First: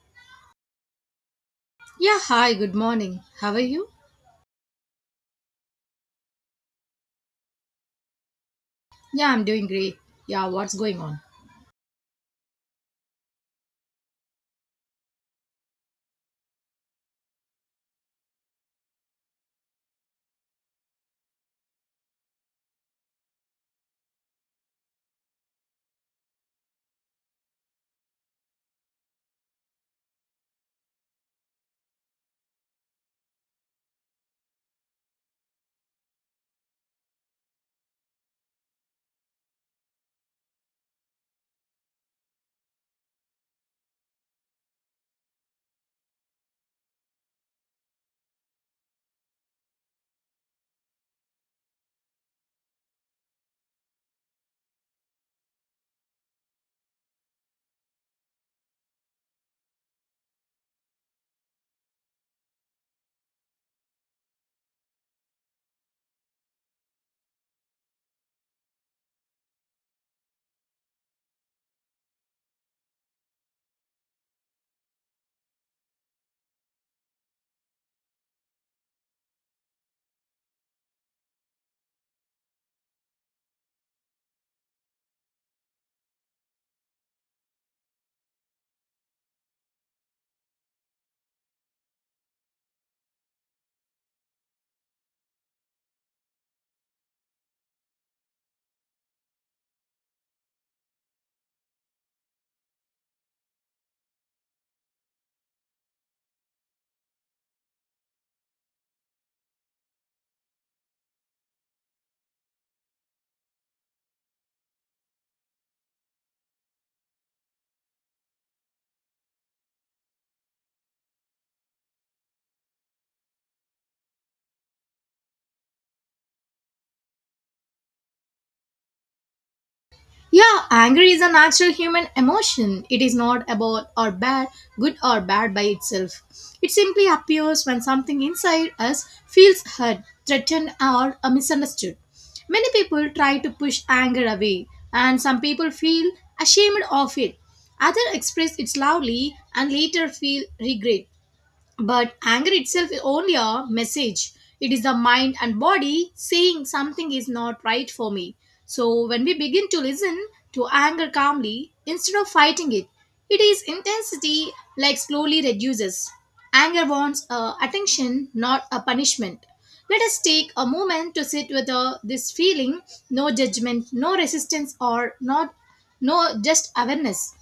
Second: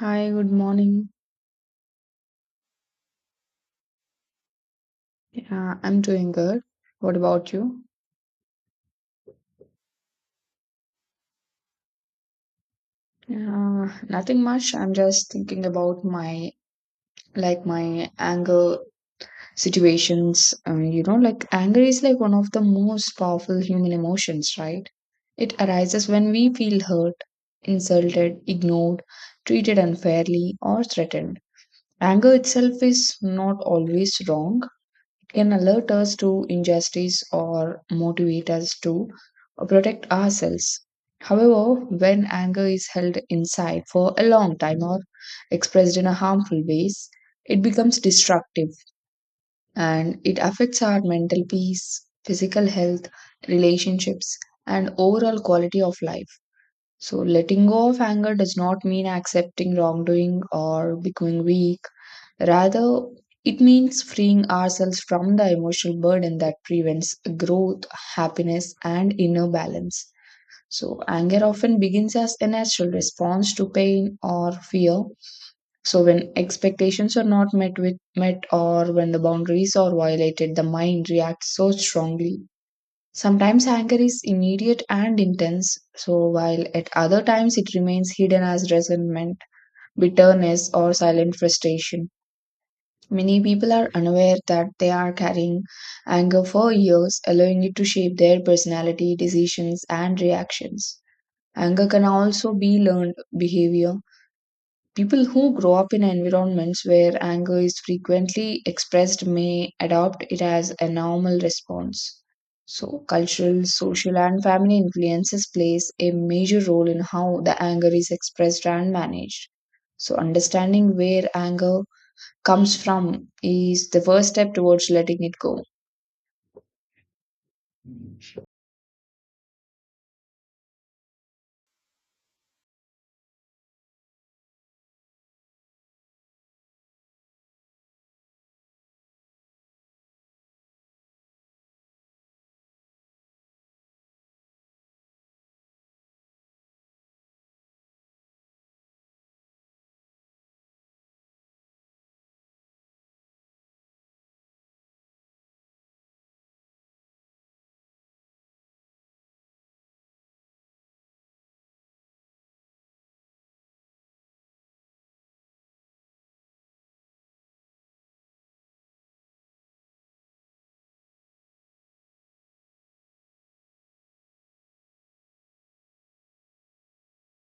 Hi, good morning. Yeah, hi, good morning. How are you? I'm doing good. What about you? Yeah, I'm doing great. Yeah, what's going on? Nothing much. I'm just thinking about my anger situations. Like anger is like one of the most powerful human emotions, right? It arises when we feel hurt, insulted, ignored, treated unfairly, or threatened. Anger itself is not always wrong. Can alert us to injustice or motivate us to protect ourselves. However, when anger is held inside for a long time or expressed in a harmful ways, it becomes destructive and it affects our mental peace, physical health, relationships, and overall quality of life. So, letting go of anger does not mean accepting wrongdoing or becoming weak. Rather, it means freeing ourselves from the emotional burden that prevents growth, happiness, and inner balance. So, anger often begins as a natural response to pain or fear. So, when expectations are not met with met or when the boundaries are violated, the mind reacts so strongly. Sometimes anger is immediate and intense, so while at other times it remains hidden as resentment, bitterness, or silent frustration. Many people are unaware that they are carrying anger for years, allowing it to shape their personality, decisions, and reactions. Anger can also be learned behavior. People who grow up in environments where anger is frequently expressed may adopt it as a normal response. So, cultural, social, and family influences plays a major role in how the anger is expressed and managed. So, understanding where anger comes from is the first step towards letting it go. Yeah, anger is a natural human emotion. It is not about or bad, good or bad by itself. It simply appears when something inside us feels hurt, threatened, or misunderstood. Many people try to push anger away, and some people feel ashamed of it. Others express it loudly and later feel regret. But anger itself is only a message. It is the mind and body saying something is not right for me. So when we begin to listen to anger calmly instead of fighting it, it is intensity like slowly reduces. Anger wants attention, not a punishment. Let us take a moment to sit with this feeling, no judgment, no resistance or not no just awareness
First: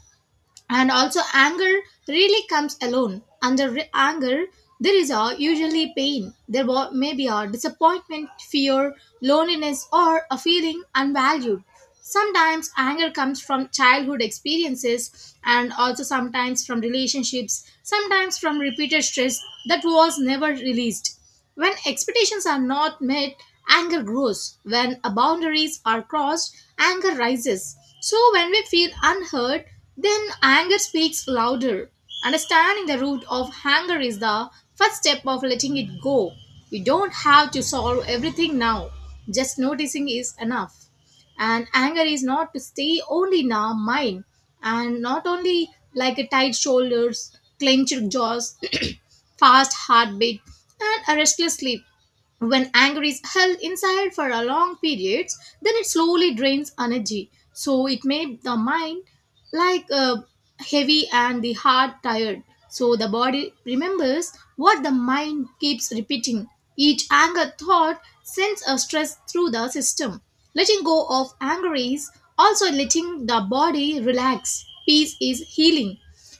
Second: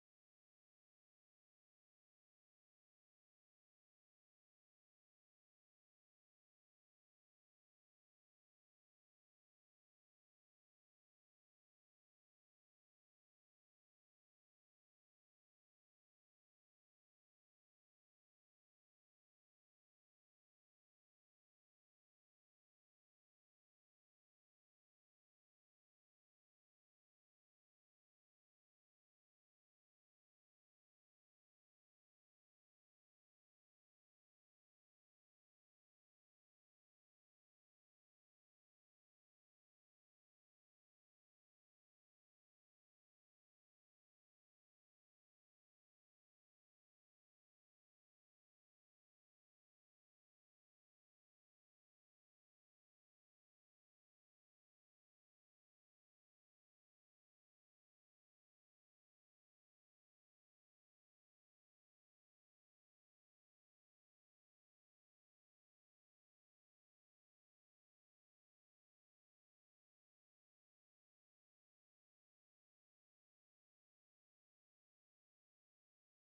and also anger really comes alone under anger there is a usually pain there may be a disappointment, fear, loneliness, or a feeling unvalued. Sometimes anger comes from childhood experiences, and also sometimes from relationships, sometimes from repeated stress that was never released. When expectations are not met, anger grows. When boundaries are crossed, anger rises. So, when we feel unheard, then anger speaks louder. Understanding the root of anger is the first step of letting it go. You don't have to solve everything now, just noticing is enough. And anger is not to stay only in our mind and not only like a tight shoulders, clenched jaws, fast heartbeat, and a restless sleep. When anger is held inside for a long periods, then it slowly drains energy. So it made the mind like heavy and the heart tired. So the body remembers what the mind keeps repeating. Each anger thought sends a stress through the system. Letting go of anger is also letting the body relax. Peace is healing.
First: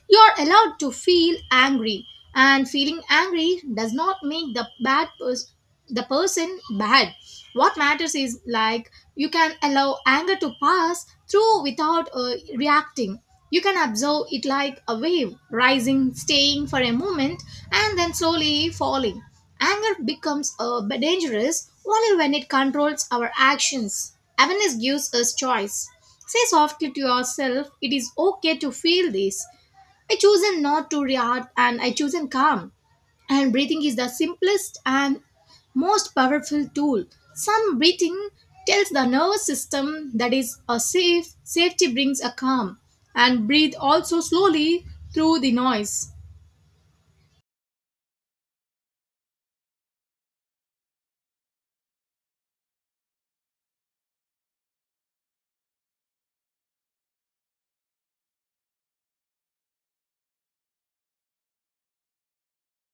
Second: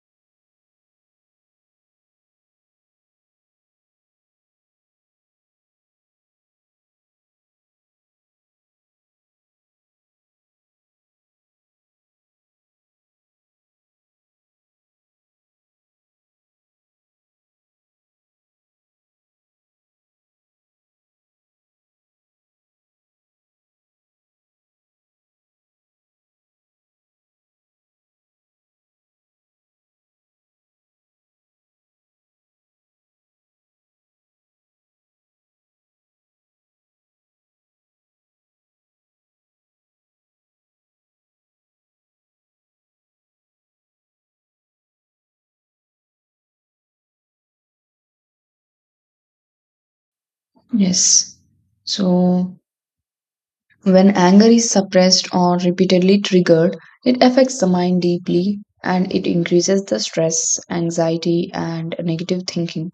You're allowed to feel angry, and feeling angry does not make the the person bad. What matters is like you can allow anger to pass through without reacting. You can observe it like a wave, rising, staying for a moment, and then slowly falling. Anger becomes dangerous only when it controls our actions. Awareness gives us choice. Say softly to yourself, it is okay to feel this. I chosen not to react and I chosen calm. And breathing is the simplest and most powerful tool. Some breathing tells the nervous system that is a safe, safety brings a calm. And breathe also slowly through the noise. Yes. So, when anger is suppressed or repeatedly triggered, it affects the mind deeply and it increases the stress, anxiety, and negative thinking.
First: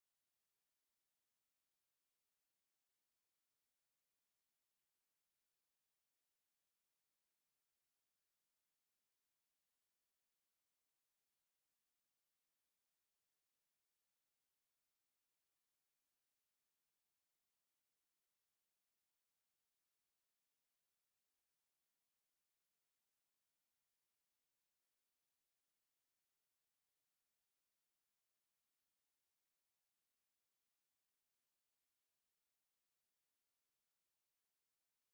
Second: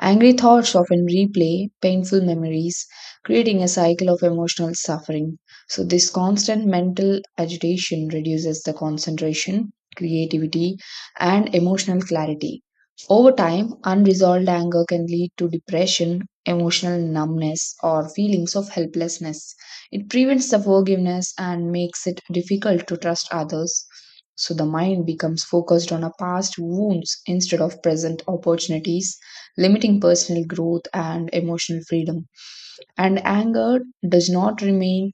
Angry thoughts often replay painful memories, creating a cycle of emotional suffering. So, this constant mental agitation reduces the concentration, creativity, and emotional clarity. Over time, unresolved anger can lead to depression, emotional numbness, or feelings of helplessness. It prevents the forgiveness and makes it difficult to trust others. So, the mind becomes focused on a past wounds instead of present opportunities limiting personal growth and emotional freedom. And anger does not remain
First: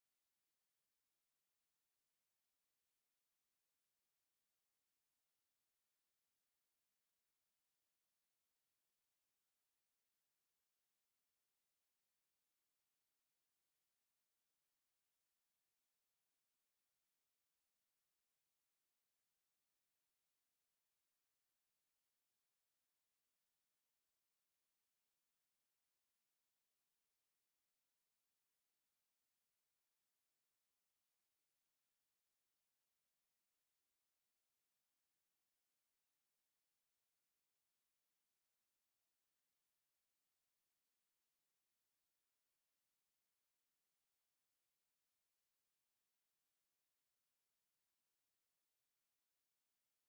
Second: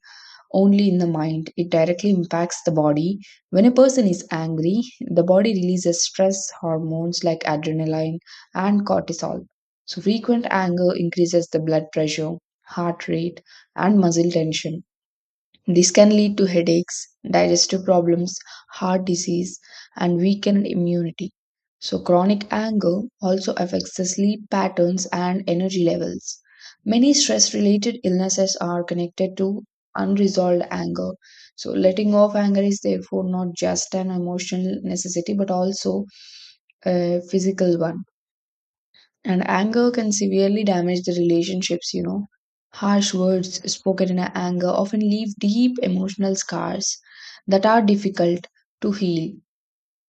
only in the mind, it directly impacts the body. When a person is angry, the body releases stress hormones like adrenaline and cortisol. So, frequent anger increases the blood pressure, heart rate, and muscle tension this can lead to headaches, digestive problems, heart disease, and weakened immunity. So, chronic anger also affects the sleep patterns and energy levels. Many stress related illnesses are connected to unresolved anger. So, letting off anger is therefore not just an emotional necessity but also a physical one and anger can severely damage the relationships. Harsh words spoken in anger often leave deep emotional scars that are difficult to heal.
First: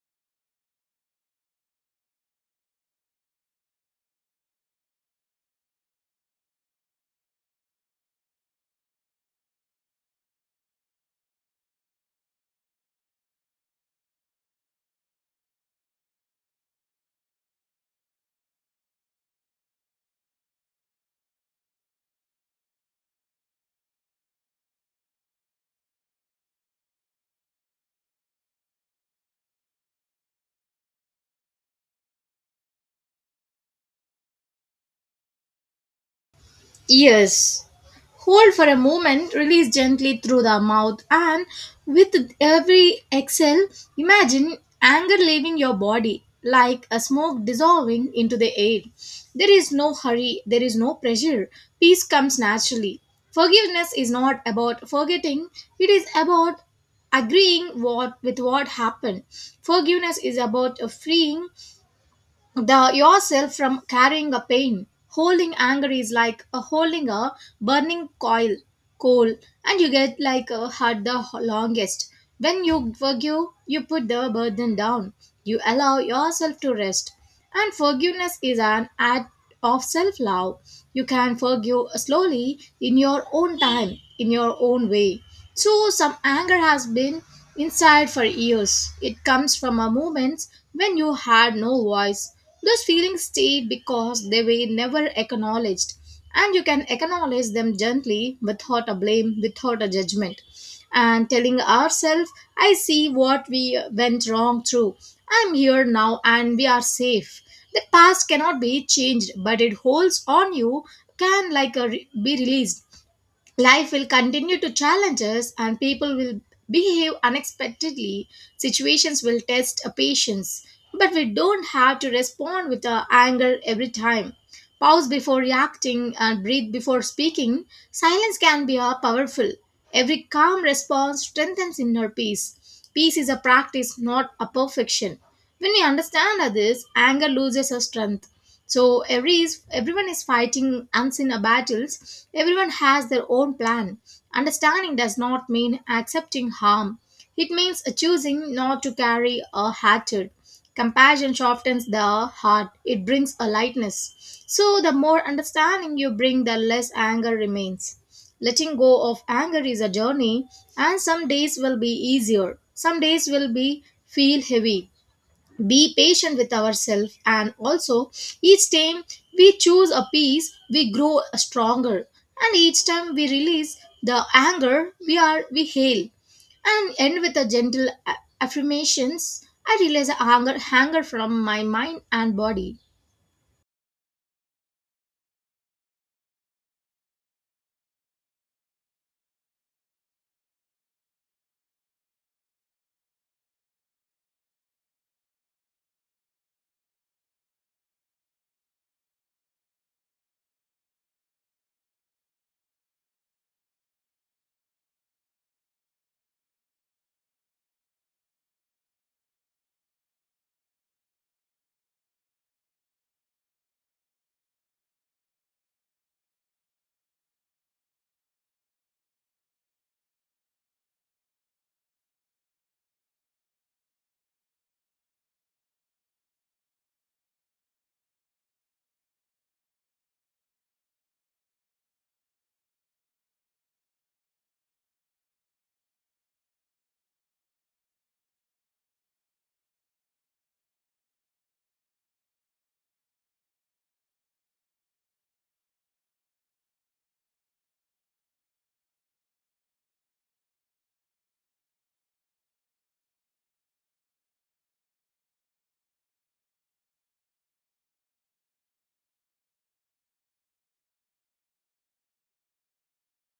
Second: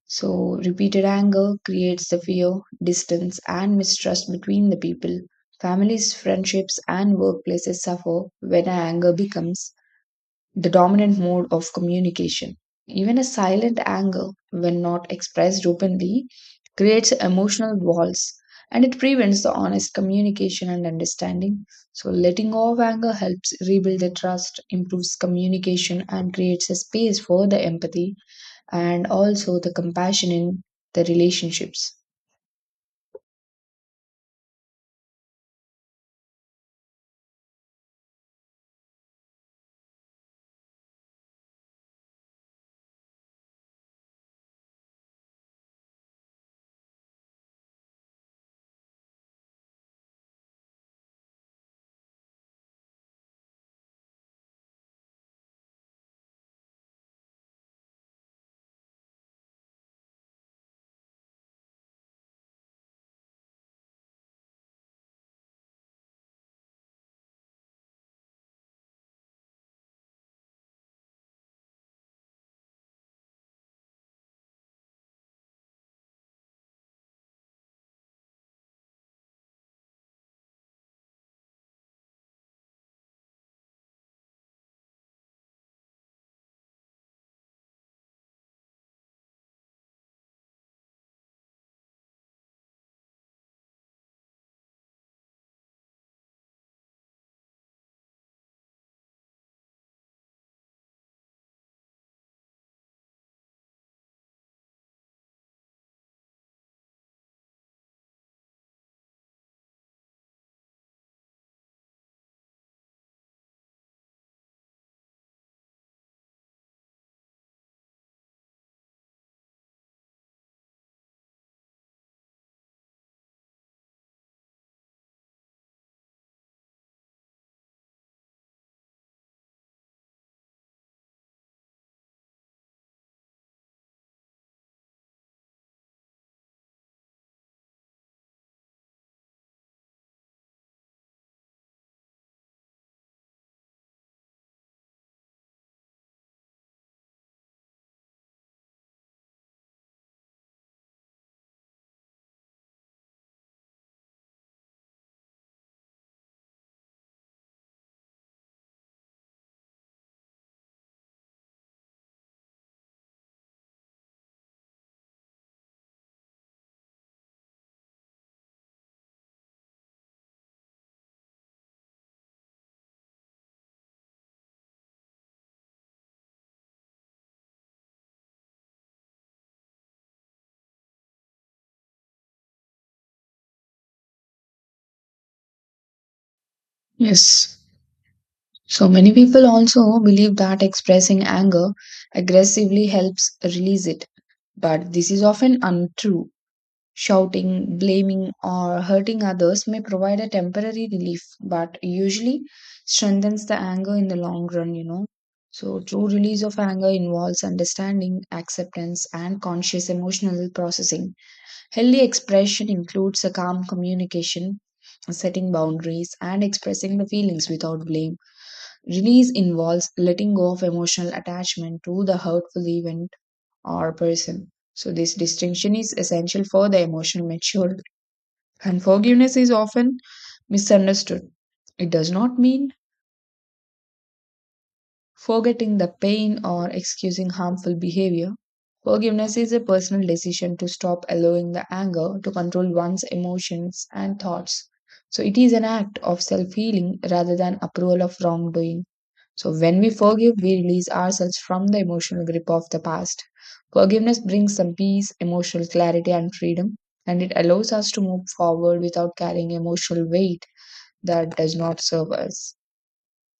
So, repeated anger creates the fear, distance, and mistrust between the people. Families, friendships, and workplaces suffer when anger becomes the dominant mode of communication. Even a silent anger, when not expressed openly, creates emotional walls and it prevents the honest communication and understanding. So, letting go of anger helps rebuild the trust, improves communication, and creates a space for the empathy and also the compassion in the relationships. Yes, hold for a moment, release gently through the mouth, and with every exhale, imagine anger leaving your body like a smoke dissolving into the air. There is no hurry, there is no pressure. Peace comes naturally. Forgiveness is not about forgetting, it is about agreeing what with what happened. Forgiveness is about a freeing the yourself from carrying a pain. Holding anger is like a holding a burning coil, coal, and you get like a hurt the longest. When you forgive, you put the burden down. You allow yourself to rest. And forgiveness is an act of self love. You can forgive slowly in your own time, in your own way. So, some anger has been inside for years. It comes from a moment when you had no voice. Those feelings stayed because they were never acknowledged, and you can acknowledge them gently without a blame, without a judgment. And telling ourselves, I see what we went wrong through. I'm here now and we are safe. The past cannot be changed, but it holds on you, can like a be released. Life will continue to challenge us and people will behave unexpectedly. Situations will test our patience, but we don't have to respond with our anger every time. Pause before reacting and breathe before speaking. Silence can be a powerful. Every calm response strengthens inner peace. Peace is a practice, not a perfection. When we understand others, anger loses its strength. So everyone is fighting unseen battles. Everyone has their own plan. Understanding does not mean accepting harm, it means choosing not to carry a hatred. Compassion softens the heart, it brings a lightness. So the more understanding you bring, the less anger remains. Letting go of anger is a journey, and some days will be easier, some days will be feel heavy. Be patient with ourselves, and also each time we choose a peace we grow stronger, and each time we release the anger we are we hail. And end with a affirmations. I release anger anger from my mind and body. Yes. So many people also believe that expressing anger aggressively helps release it, but this is often untrue. Shouting, blaming, or hurting others may provide a temporary relief, but usually strengthens the anger in the long run. So, true release of anger involves understanding, acceptance, and conscious emotional processing. Healthy expression includes a calm communication, setting boundaries, and expressing the feelings without blame. Release involves letting go of emotional attachment to the hurtful event or person. So, this distinction is essential for the emotional maturity. And forgiveness is often misunderstood. It does not mean forgetting the pain or excusing harmful behavior. Forgiveness is a personal decision to stop allowing the anger to control one's emotions and thoughts. So, it is an act of self healing rather than approval of wrongdoing. So, when we forgive, we release ourselves from the emotional grip of the past. Forgiveness brings some peace, emotional clarity, and freedom, and it allows us to move forward without carrying emotional weight that does not serve us.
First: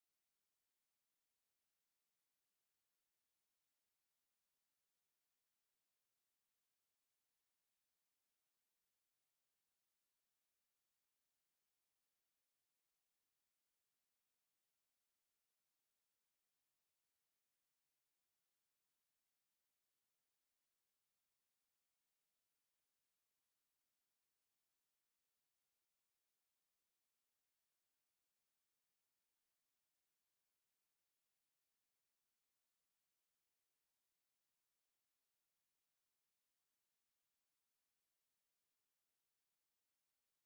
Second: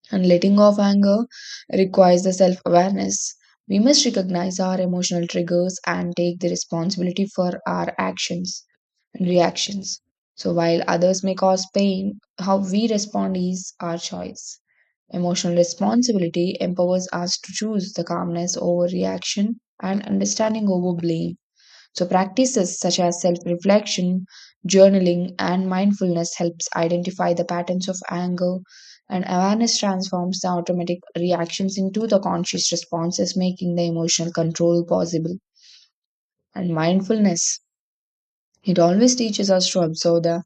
And letting go of anger requires the self awareness. We must recognize our emotional triggers and take the responsibility for our actions and reactions. So, while others may cause pain, how we respond is our choice. Emotional responsibility empowers us to choose the calmness over reaction and understanding over blame. So practices such as self-reflection, journaling, and mindfulness helps identify the patterns of anger and awareness transforms the automatic reactions into the conscious responses, making the emotional control possible. And mindfulness. It always teaches us to observe the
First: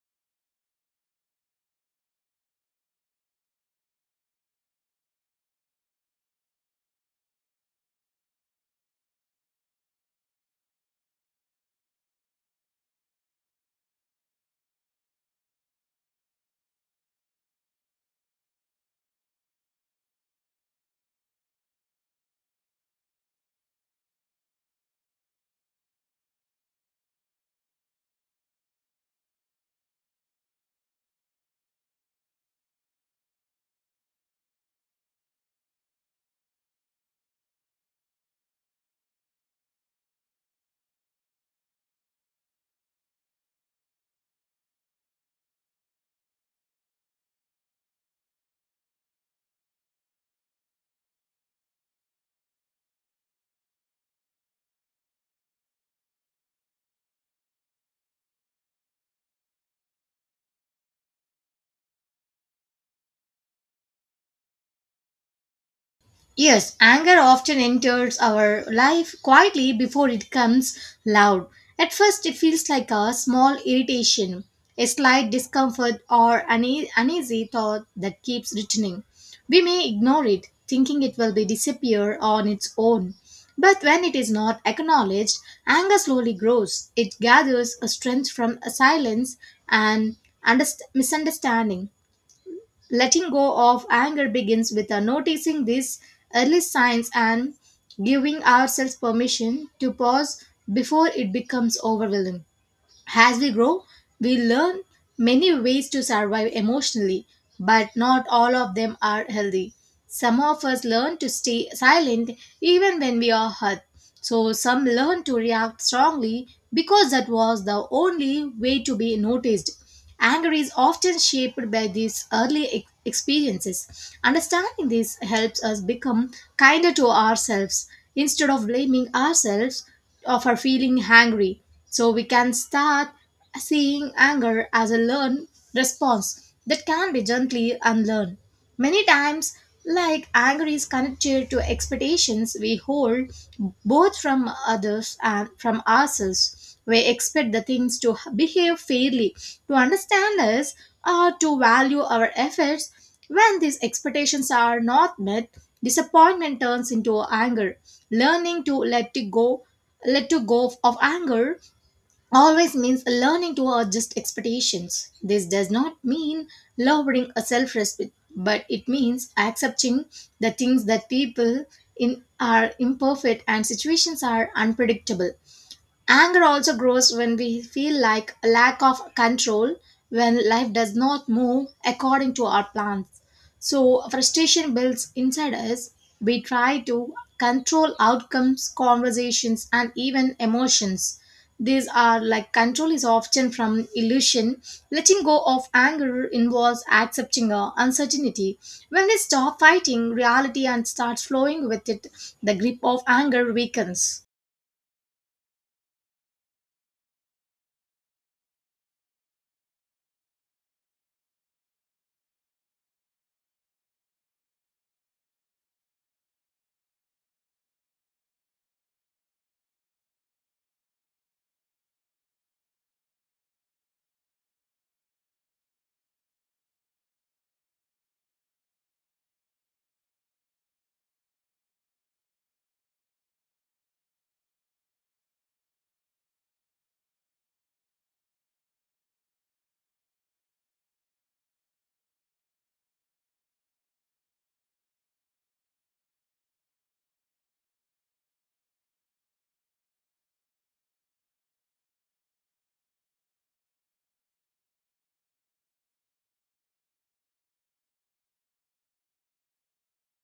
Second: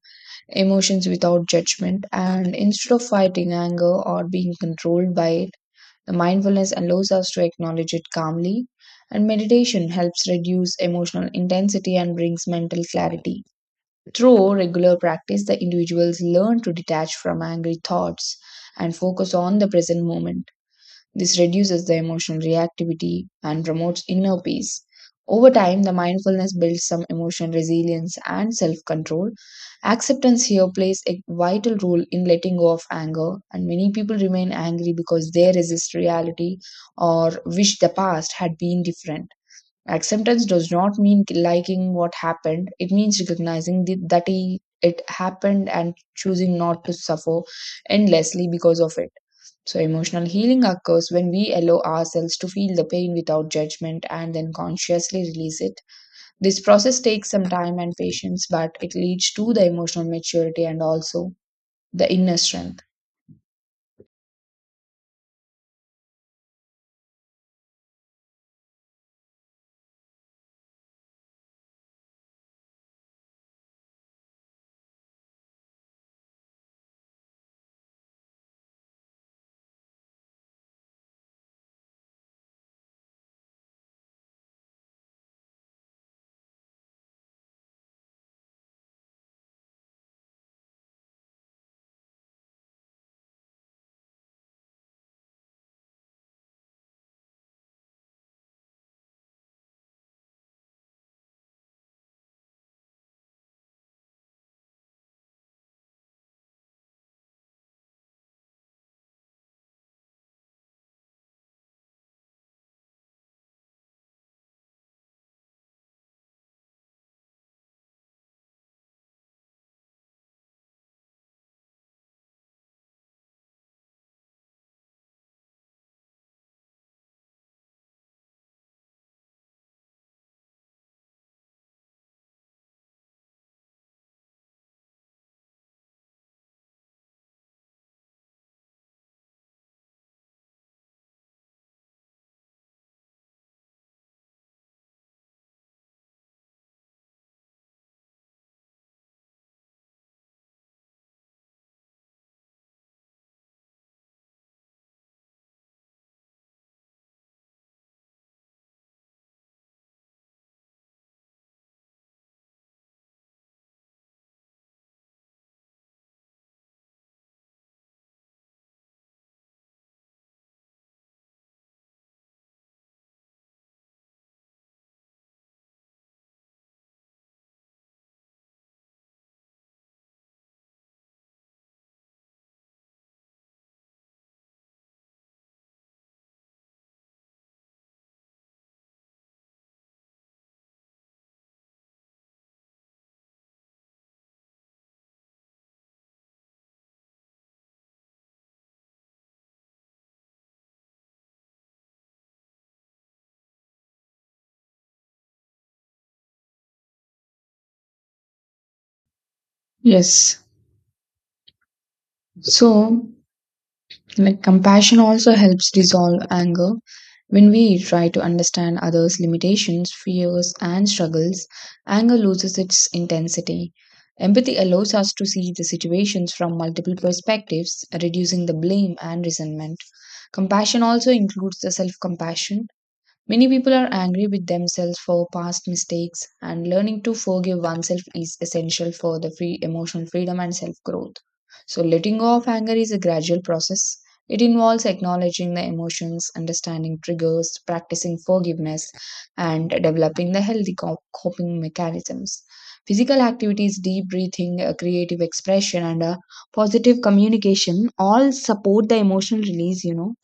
emotions without judgment and instead of fighting anger or being controlled by it, the mindfulness allows us to acknowledge it calmly, and meditation helps reduce emotional intensity and brings mental clarity. Through regular practice, the individuals learn to detach from angry thoughts and focus on the present moment. This reduces the emotional reactivity and promotes inner peace. Over time, the mindfulness builds some emotional resilience and self control. Acceptance here plays a vital role in letting go of anger, and many people remain angry because they resist reality or wish the past had been different. Acceptance does not mean liking what happened, it means recognizing it happened and choosing not to suffer endlessly because of it. So, emotional healing occurs when we allow ourselves to feel the pain without judgment and then consciously release it. This process takes some time and patience, but it leads to the emotional maturity and also the inner strength. Yes, anger often enters our life quietly before it comes loud. At first, it feels like a small irritation, a slight discomfort, or an uneasy thought that keeps returning. We may ignore it, thinking it will be disappear on its own. But when it is not acknowledged, anger slowly grows. It gathers a strength from a silence and misunderstanding. Letting go of anger begins with noticing these early signs and giving ourselves permission to pause before it becomes overwhelming. As we grow, we learn many ways to survive emotionally, but not all of them are healthy. Some of us learn to stay silent even when we are hurt. So some learn to react strongly because that was the only way to be noticed. Anger is often shaped by these experiences. Understanding this helps us become kinder to ourselves instead of blaming ourselves of our feeling angry. So we can start seeing anger as a learned response that can be gently unlearned. Many times, like anger is connected to expectations we hold both from others and from ourselves. We expect the things to behave fairly, to understand us, or to value our efforts. When these expectations are not met, disappointment turns into anger. Learning to let it go, let to go of anger always means learning to adjust expectations. This does not mean lowering a self respect, but it means accepting the things that people in are imperfect and situations are unpredictable. Anger also grows when we feel like a lack of control when life does not move according to our plans. So, frustration builds inside us. We try to control outcomes, conversations, and even emotions. These are like control is often from illusion. Letting go of anger involves accepting uncertainty. When we stop fighting reality and start flowing with it, the grip of anger weakens. Yes. So, like compassion also helps dissolve anger. When we try to understand others' limitations, fears, and struggles, anger loses its intensity. Empathy allows us to see the situations from multiple perspectives, reducing the blame and resentment. Compassion also includes the self compassion. Many people are angry with themselves for past mistakes, and learning to forgive oneself is essential for the free emotional freedom and self growth. So, letting go of anger is a gradual process. It involves acknowledging the emotions, understanding triggers, practicing forgiveness, and developing the healthy coping mechanisms. Physical activities, deep breathing, creative expression, and positive communication all support the emotional release.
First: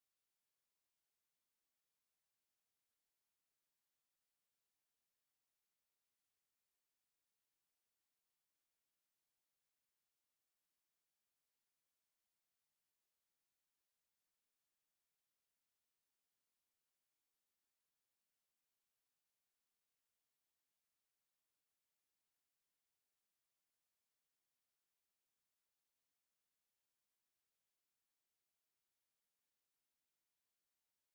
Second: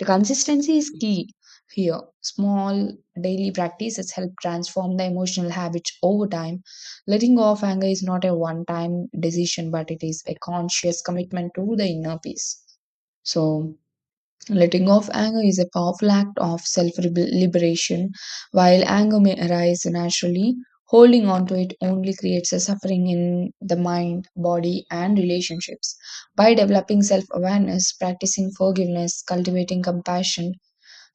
The consistency is key here, small daily practices help transform the emotional habits over time. Letting go of anger is not a one time decision, but it is a conscious commitment to the inner peace. So, letting go of anger is a powerful act of self liberation. While anger may arise naturally, holding on to it only creates a suffering in the mind, body, and relationships. By developing self awareness, practicing forgiveness, cultivating compassion,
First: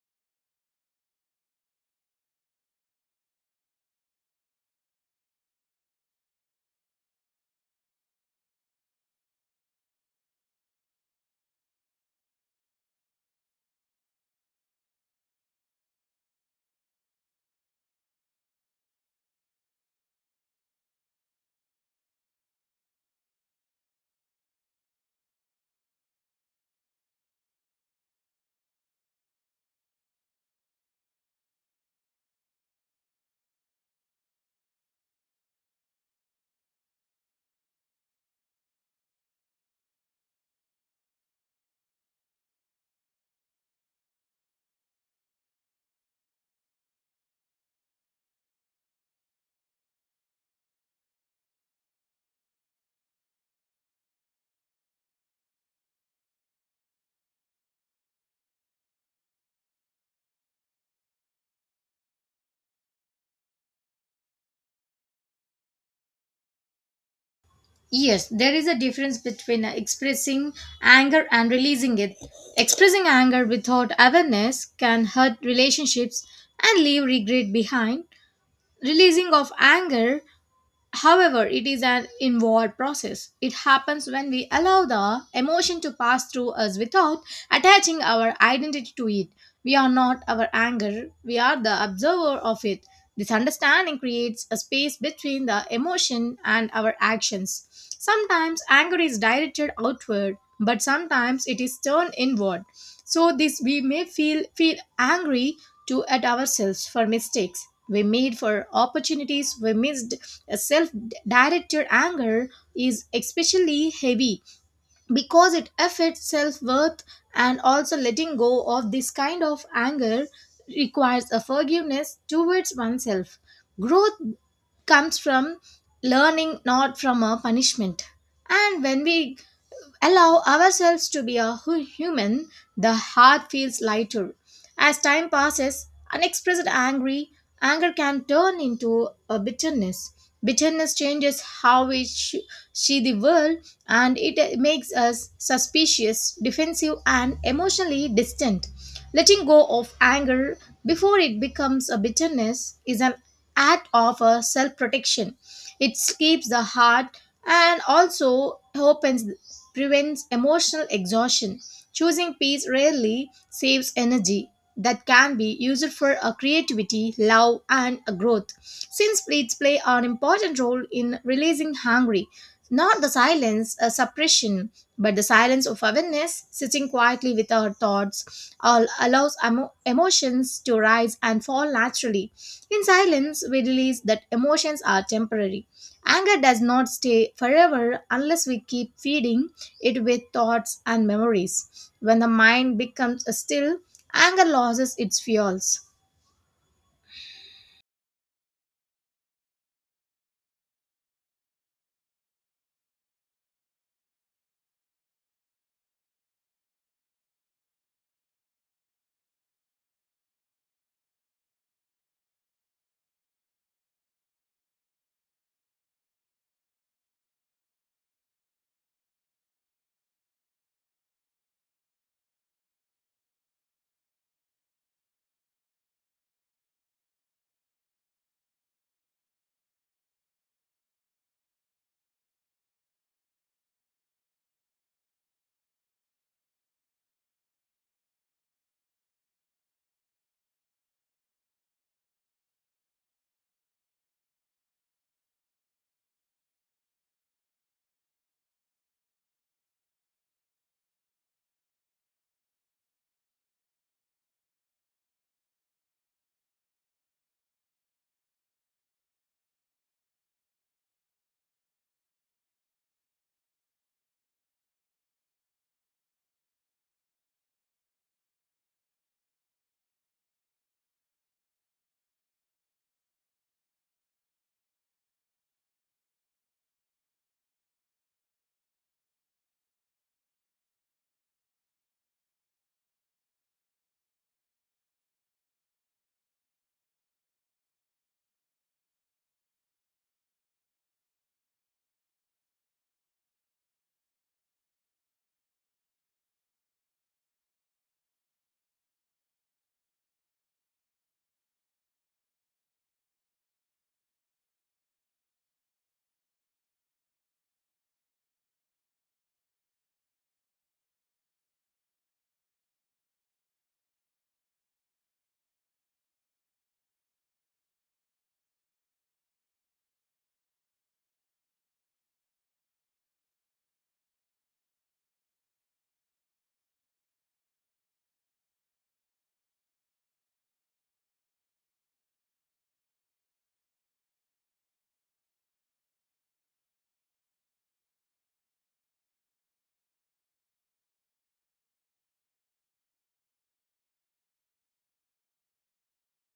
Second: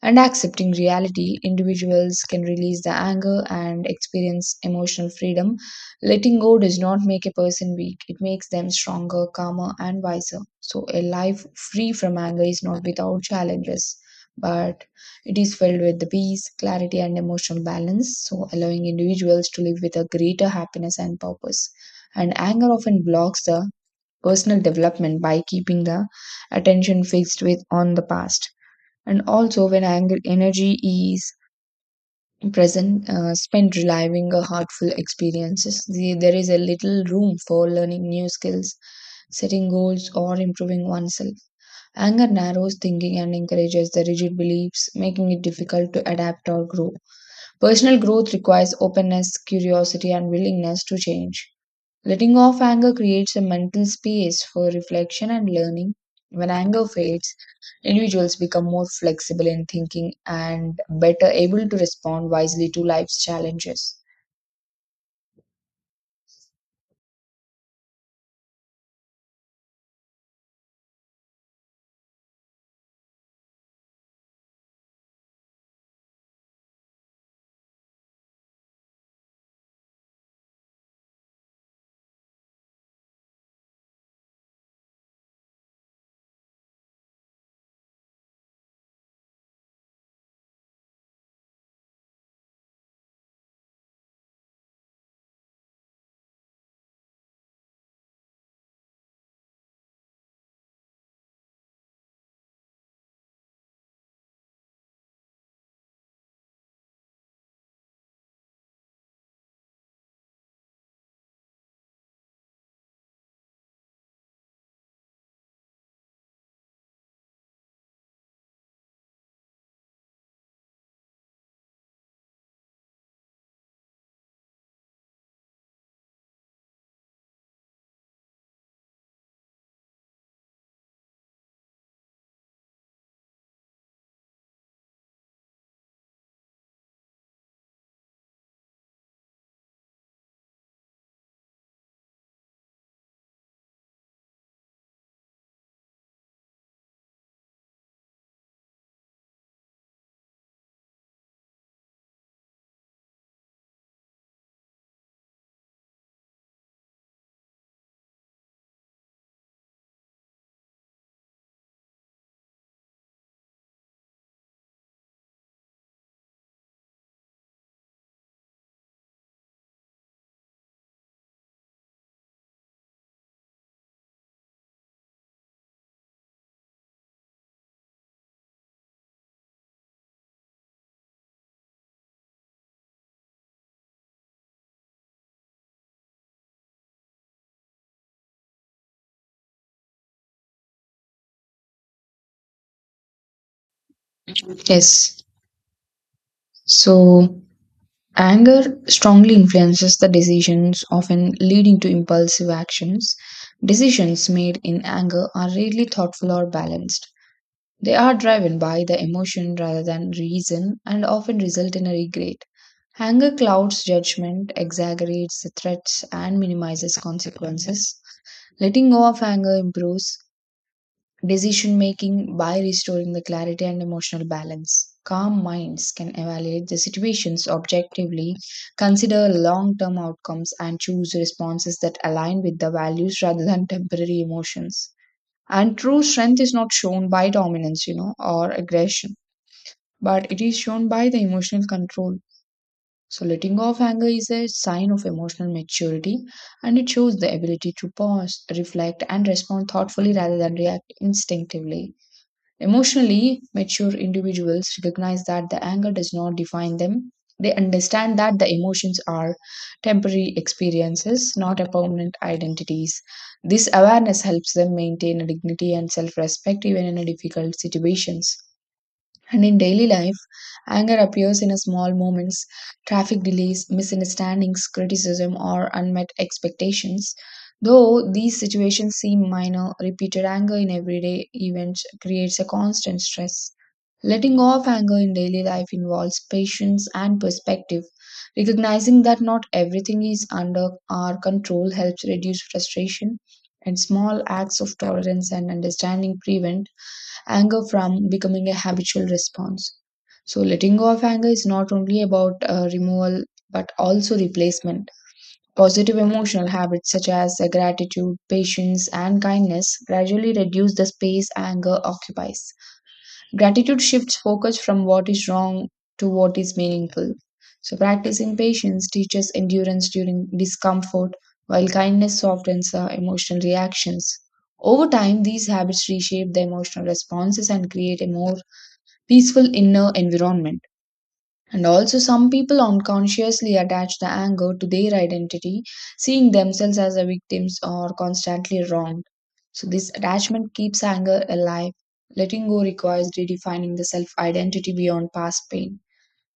and accepting reality, individuals can release the anger and experience emotional freedom. Letting go does not make a person weak, it makes them stronger, calmer, and wiser. So, a life free from anger is not without challenges, but it is filled with the peace, clarity, and emotional balance, so allowing individuals to live with a greater happiness and purpose. And anger often blocks the personal development by keeping the attention fixed with on the past and also when anger energy is present spent reliving a heartful experiences the, there is a little room for learning new skills setting goals or improving oneself anger narrows thinking and encourages the rigid beliefs making it difficult to adapt or grow personal growth requires openness curiosity and willingness to change. Letting off anger creates a mental space for reflection and learning. When anger fades, individuals become more flexible in thinking and better able to respond wisely to life's challenges. Yes, there is a difference between expressing anger and releasing it. Expressing anger without awareness can hurt relationships and leave regret behind. Releasing of anger, however, it is an inward process. It happens when we allow the emotion to pass through us without attaching our identity to it. We are not our anger, we are the observer of it. This understanding creates a space between the emotion and our actions. Sometimes anger is directed outward, but sometimes it is turned inward. So this we may feel angry to at ourselves for mistakes we made, for opportunities we missed. Self directed anger is especially heavy because it affects self worth. And also letting go of this kind of anger requires a forgiveness towards oneself. Growth comes from learning, not from a punishment. And when we allow ourselves to be a human, the heart feels lighter. As time passes, unexpressed angry anger can turn into a bitterness. Bitterness changes how we see the world and it makes us suspicious, defensive, and emotionally distant. Letting go of anger before it becomes a bitterness is an act of self protection. It keeps the heart and also opens prevents emotional exhaustion. Choosing peace rarely saves energy that can be used for a creativity, love, and a growth. Since plates play an important role in releasing hungry, not the silence a suppression, but the silence of awareness, sitting quietly with our thoughts, all allows emotions to rise and fall naturally. In silence, we release that emotions are temporary. Anger does not stay forever unless we keep feeding it with thoughts and memories. When the mind becomes still, anger loses its Yes, fuels. so anger strongly influences the decisions, often leading to impulsive actions. Decisions made in anger are rarely thoughtful or balanced. They are driven by the emotion rather than reason and often result in a regret. Anger clouds judgment, exaggerates the threats, and minimizes consequences. Letting go of anger improves decision making by restoring the clarity and emotional balance. Calm minds can evaluate the situations objectively, consider long term outcomes, and choose responses that align with the values rather than temporary emotions. And true strength is not shown by or aggression, but it is shown by the emotional control. So, letting go of anger is a sign of emotional maturity and it shows the ability to pause, reflect, and respond thoughtfully rather than react instinctively. Emotionally mature individuals recognize that the anger does not define them. They understand that the emotions are temporary experiences, not a permanent identities. This awareness helps them maintain a dignity and self respect even in a difficult situations. And in daily life, anger appears in a small moments, traffic delays, misunderstandings, criticism, or unmet expectations. Though these situations seem minor, repeated anger in everyday events creates a constant stress. Letting go of anger in daily life involves patience and perspective. Recognizing that not everything is under our control helps reduce frustration, and small acts of tolerance and understanding prevent anger from becoming a habitual response. So, letting go of anger is not only about removal but also replacement. Positive emotional habits such as gratitude, patience, and kindness gradually reduce the space anger occupies. Gratitude shifts focus from what is wrong to what is meaningful. So, practicing patience teaches endurance during discomfort, while kindness softens our emotional reactions. Over time, these habits reshape the emotional responses and create a more peaceful inner environment. And also, some people unconsciously attach the anger to their identity, seeing themselves as the victims or constantly wronged. So, this attachment keeps anger alive. Letting go requires redefining the self identity beyond past pain.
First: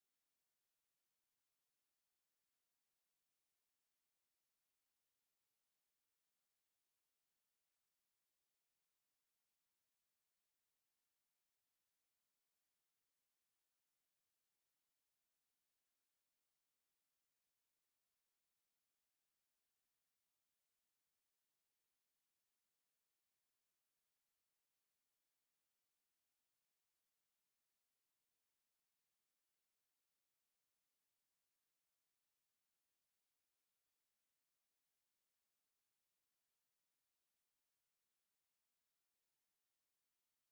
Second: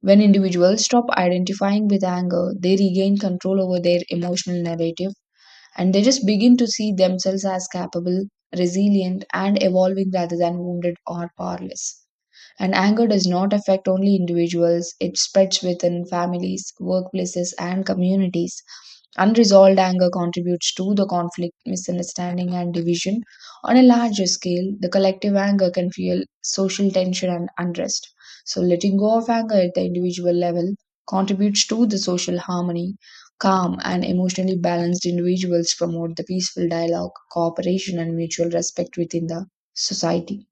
When individuals stop identifying with anger, they regain control over their emotional narrative and they just begin to see themselves as capable, resilient, and evolving rather than wounded or powerless. And anger does not affect only individuals, it spreads within families, workplaces, and communities. Unresolved anger contributes to the conflict, misunderstanding, and division. On a larger scale, the collective anger can fuel social tension and unrest. So, letting go of anger at the individual level contributes to the social harmony. Calm and emotionally balanced individuals promote the peaceful dialogue, cooperation, and mutual respect within the society.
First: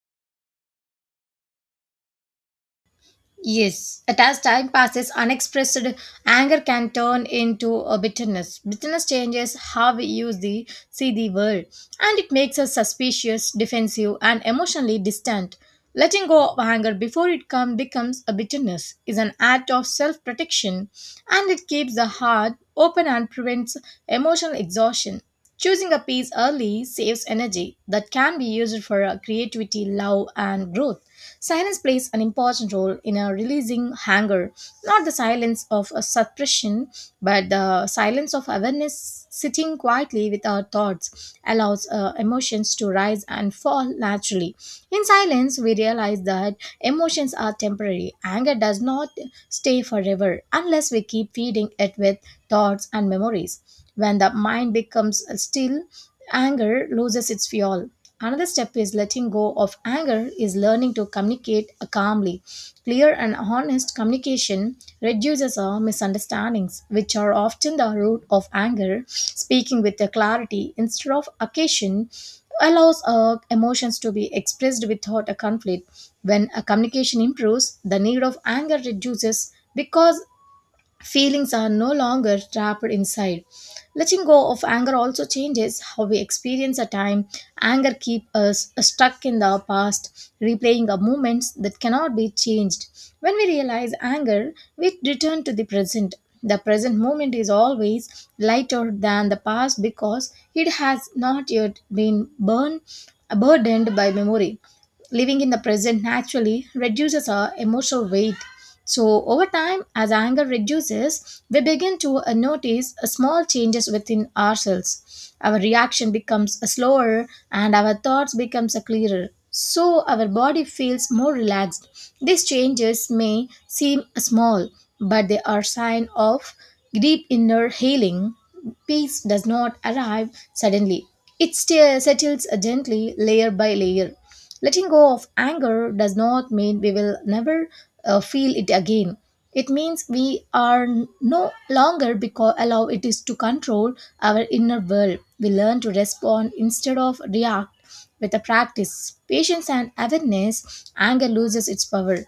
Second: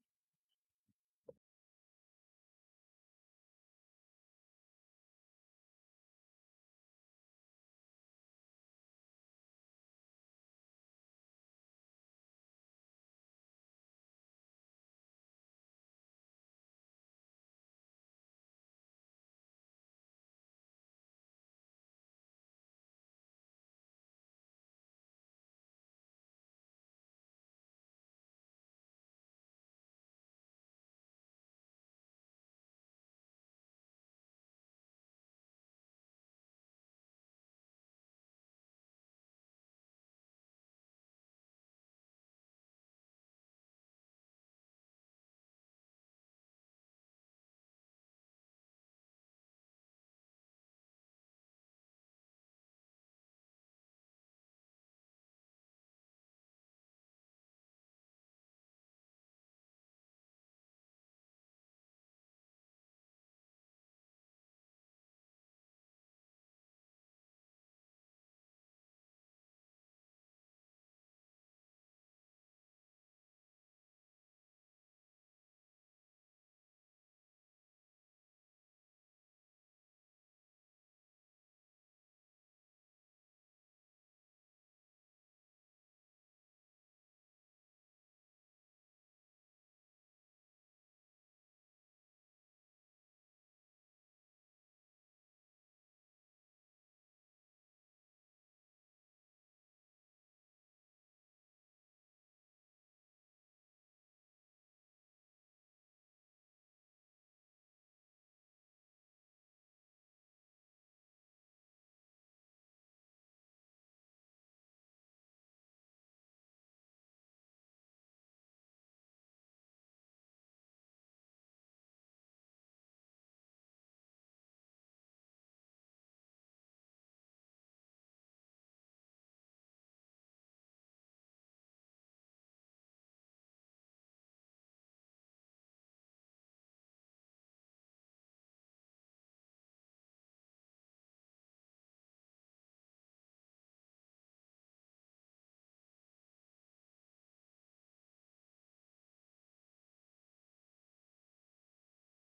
Yes, and as time passes, unexpressed anger can turn into a bitterness. Bitterness changes how we use the see the world, and it makes us suspicious, defensive, and emotionally distant. Letting go of anger before it come becomes a bitterness is an act of self-protection, and it keeps the heart open and prevents emotional exhaustion. Choosing a peace early saves energy that can be used for creativity, love, and growth. Silence plays an important role in a releasing anger, not the silence of a suppression, but the silence of awareness. Sitting quietly with our thoughts allows emotions to rise and fall naturally. In silence, we realize that emotions are temporary. Anger does not stay forever unless we keep feeding it with thoughts and memories. When the mind becomes still, anger loses its fuel. Another step is letting go of anger is learning to communicate calmly. Clear and honest communication reduces our misunderstandings, which are often the root of anger. Speaking with the clarity instead of occasion allows our emotions to be expressed without a conflict. When a communication improves, the need of anger reduces because feelings are no longer trapped inside. Letting go of anger also changes how we experience a time. Anger keeps us stuck in the past, replaying a moments that cannot be changed. When we realize anger, we return to the present. The present moment is always lighter than the past because it has not yet been burned, burdened by memory living in the present naturally reduces our emotional weight. So, over time, as anger reduces, we begin to notice small changes within ourselves. Our reaction becomes slower and our thoughts becomes clearer. So, our body feels more relaxed. These changes may seem small, but they are sign of deep inner healing. Peace does not arrive suddenly. It settles gently, layer by layer. Letting go of anger does not mean we will never feel it again. It means we are no longer because allow it is to control our inner world. We learn to respond instead of react with the practice, patience, and awareness. Anger loses its power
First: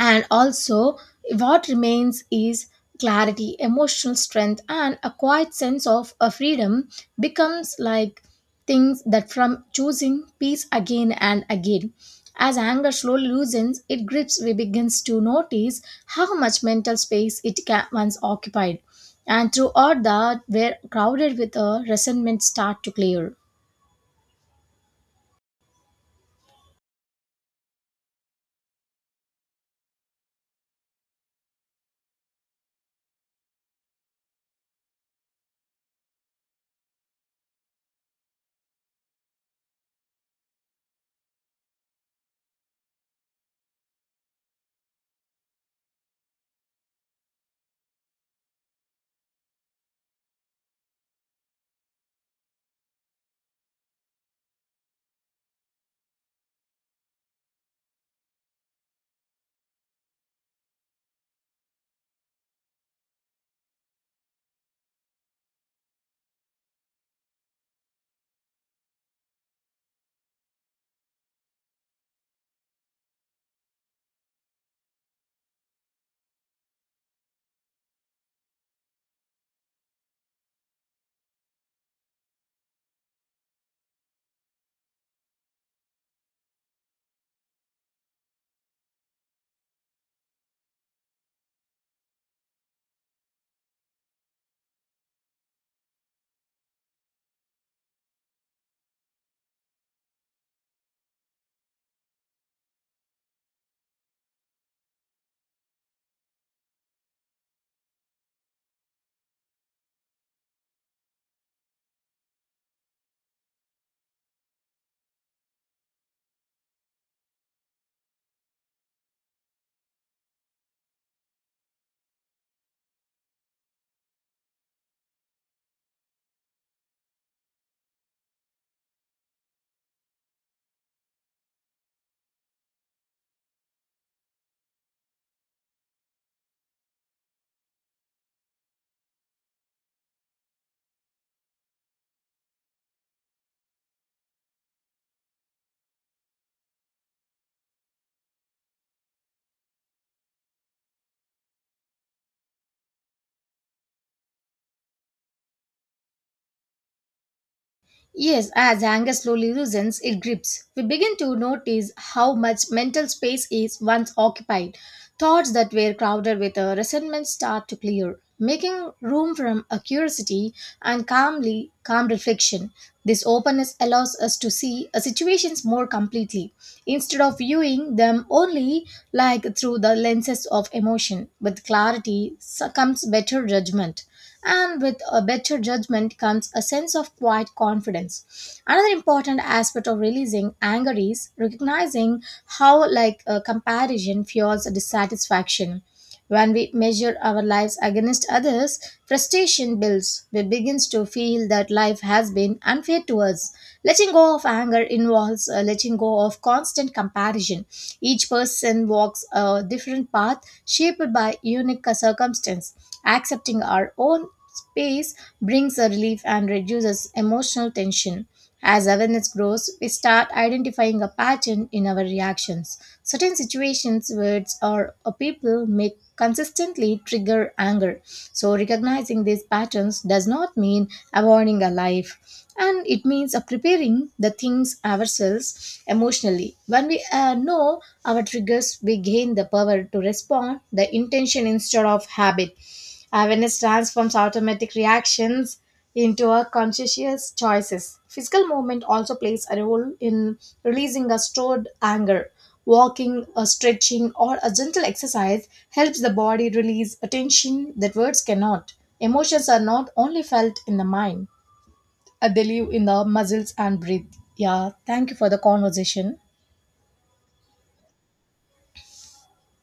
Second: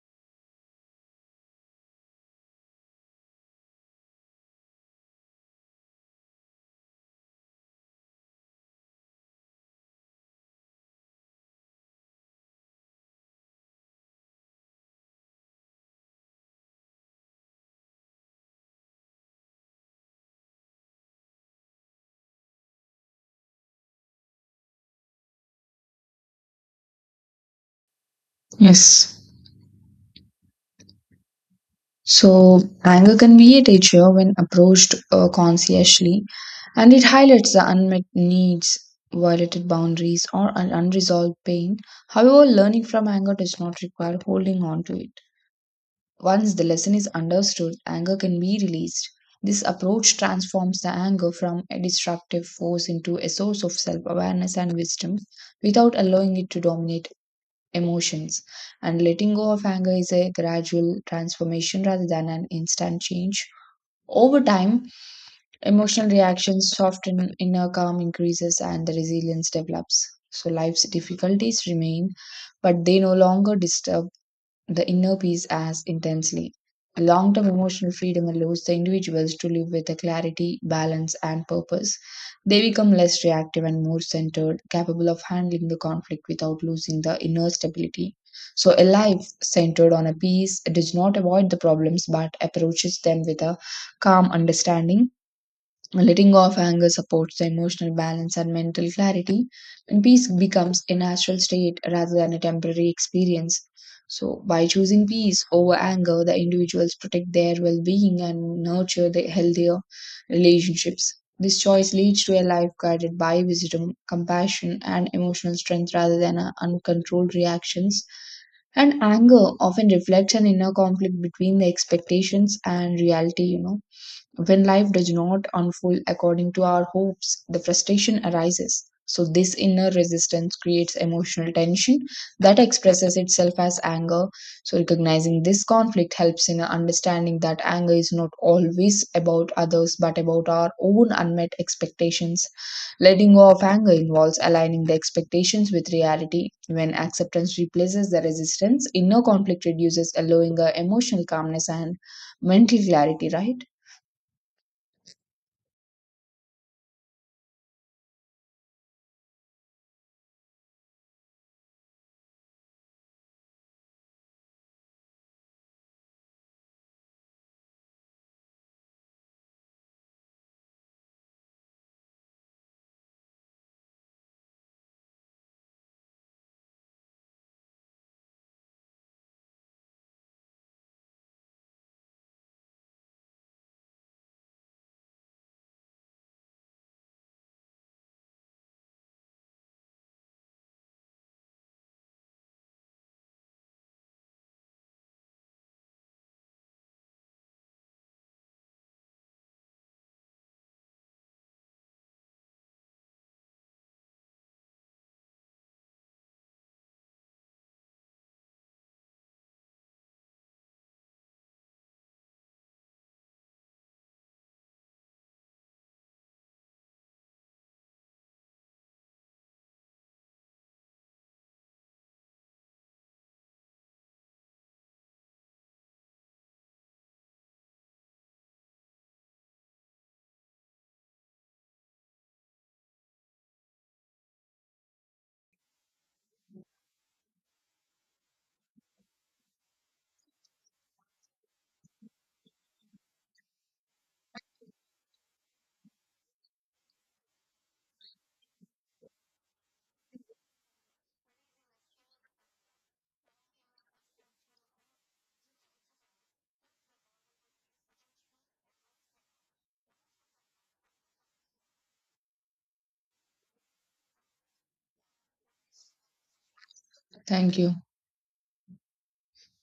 and also what remains is clarity emotional strength and a quiet sense of a freedom becomes like things that from choosing peace again and again as anger slowly loosens it grips we begins to notice how much mental space it once occupied and throughout that where crowded with a resentment start to clear. Yes. So, anger can be a teacher when approached consciously, and it highlights the unmet needs, violated boundaries, or an unresolved pain. However, learning from anger does not require holding on to it. Once the lesson is understood, anger can be released. This approach transforms the anger from a destructive force into a source of self awareness and wisdom without allowing it to dominate emotions. And letting go of anger is a gradual transformation rather than an instant change. Over time, emotional reactions soften, inner calm increases, and the resilience develops. So, life's difficulties remain, but they no longer disturb the inner peace as intensely. Long term emotional freedom allows the individuals to live with a clarity, balance, and purpose. They become less reactive and more centered, capable of handling the conflict without losing the inner stability. So, a life centered on a peace does not avoid the problems but approaches them with a calm understanding. Letting go of anger supports the emotional balance and mental clarity, and peace becomes a natural state rather than a temporary experience. So, by choosing peace over anger, the individuals protect their well being and nurture the healthier relationships. This choice leads to a life guided by wisdom, compassion, and emotional strength rather than uncontrolled reactions. And anger often reflects an inner conflict between the expectations and reality, you know, when life does not unfold according to our hopes, the frustration arises. So, this inner resistance creates emotional tension that expresses itself as anger. So, recognizing this conflict helps in understanding that anger is not always about others but about our own unmet expectations. Letting go of anger involves aligning the expectations with reality. When acceptance replaces the resistance, inner conflict reduces, allowing a emotional calmness and mental clarity, right? Yes, as anger slowly loosens its grips, we begin to notice how much mental space is once occupied. Thoughts that were crowded with a resentment start to clear, making room for a curiosity and calm reflection. This openness allows us to see situations more completely instead of viewing them only like through the lenses of emotion. With clarity comes better judgment, and with a better judgment comes a sense of quiet confidence. Another important aspect of releasing anger is recognizing how like a comparison fuels dissatisfaction when we measure our lives against others, frustration builds. We begin to feel that life has been unfair to us. Letting go of anger involves letting go of constant comparison. Each person walks a different path shaped by unique circumstance. Accepting our own space brings a relief and reduces emotional tension. As awareness grows, we start identifying a pattern in our reactions. Certain situations, words, or a people may consistently trigger anger. So, recognizing these patterns does not mean avoiding a life, and it means preparing the things ourselves emotionally. When we know our triggers, we gain the power to respond the intention instead of habit. Awareness transforms automatic reactions into a conscious choices. Physical movement also plays a role in releasing a stored anger. Walking, a stretching, or a gentle exercise helps the body release a tension that words cannot. Emotions are not only felt in the mind, they live in the muscles and breathe. Yeah, thank you for the conversation. Thank you.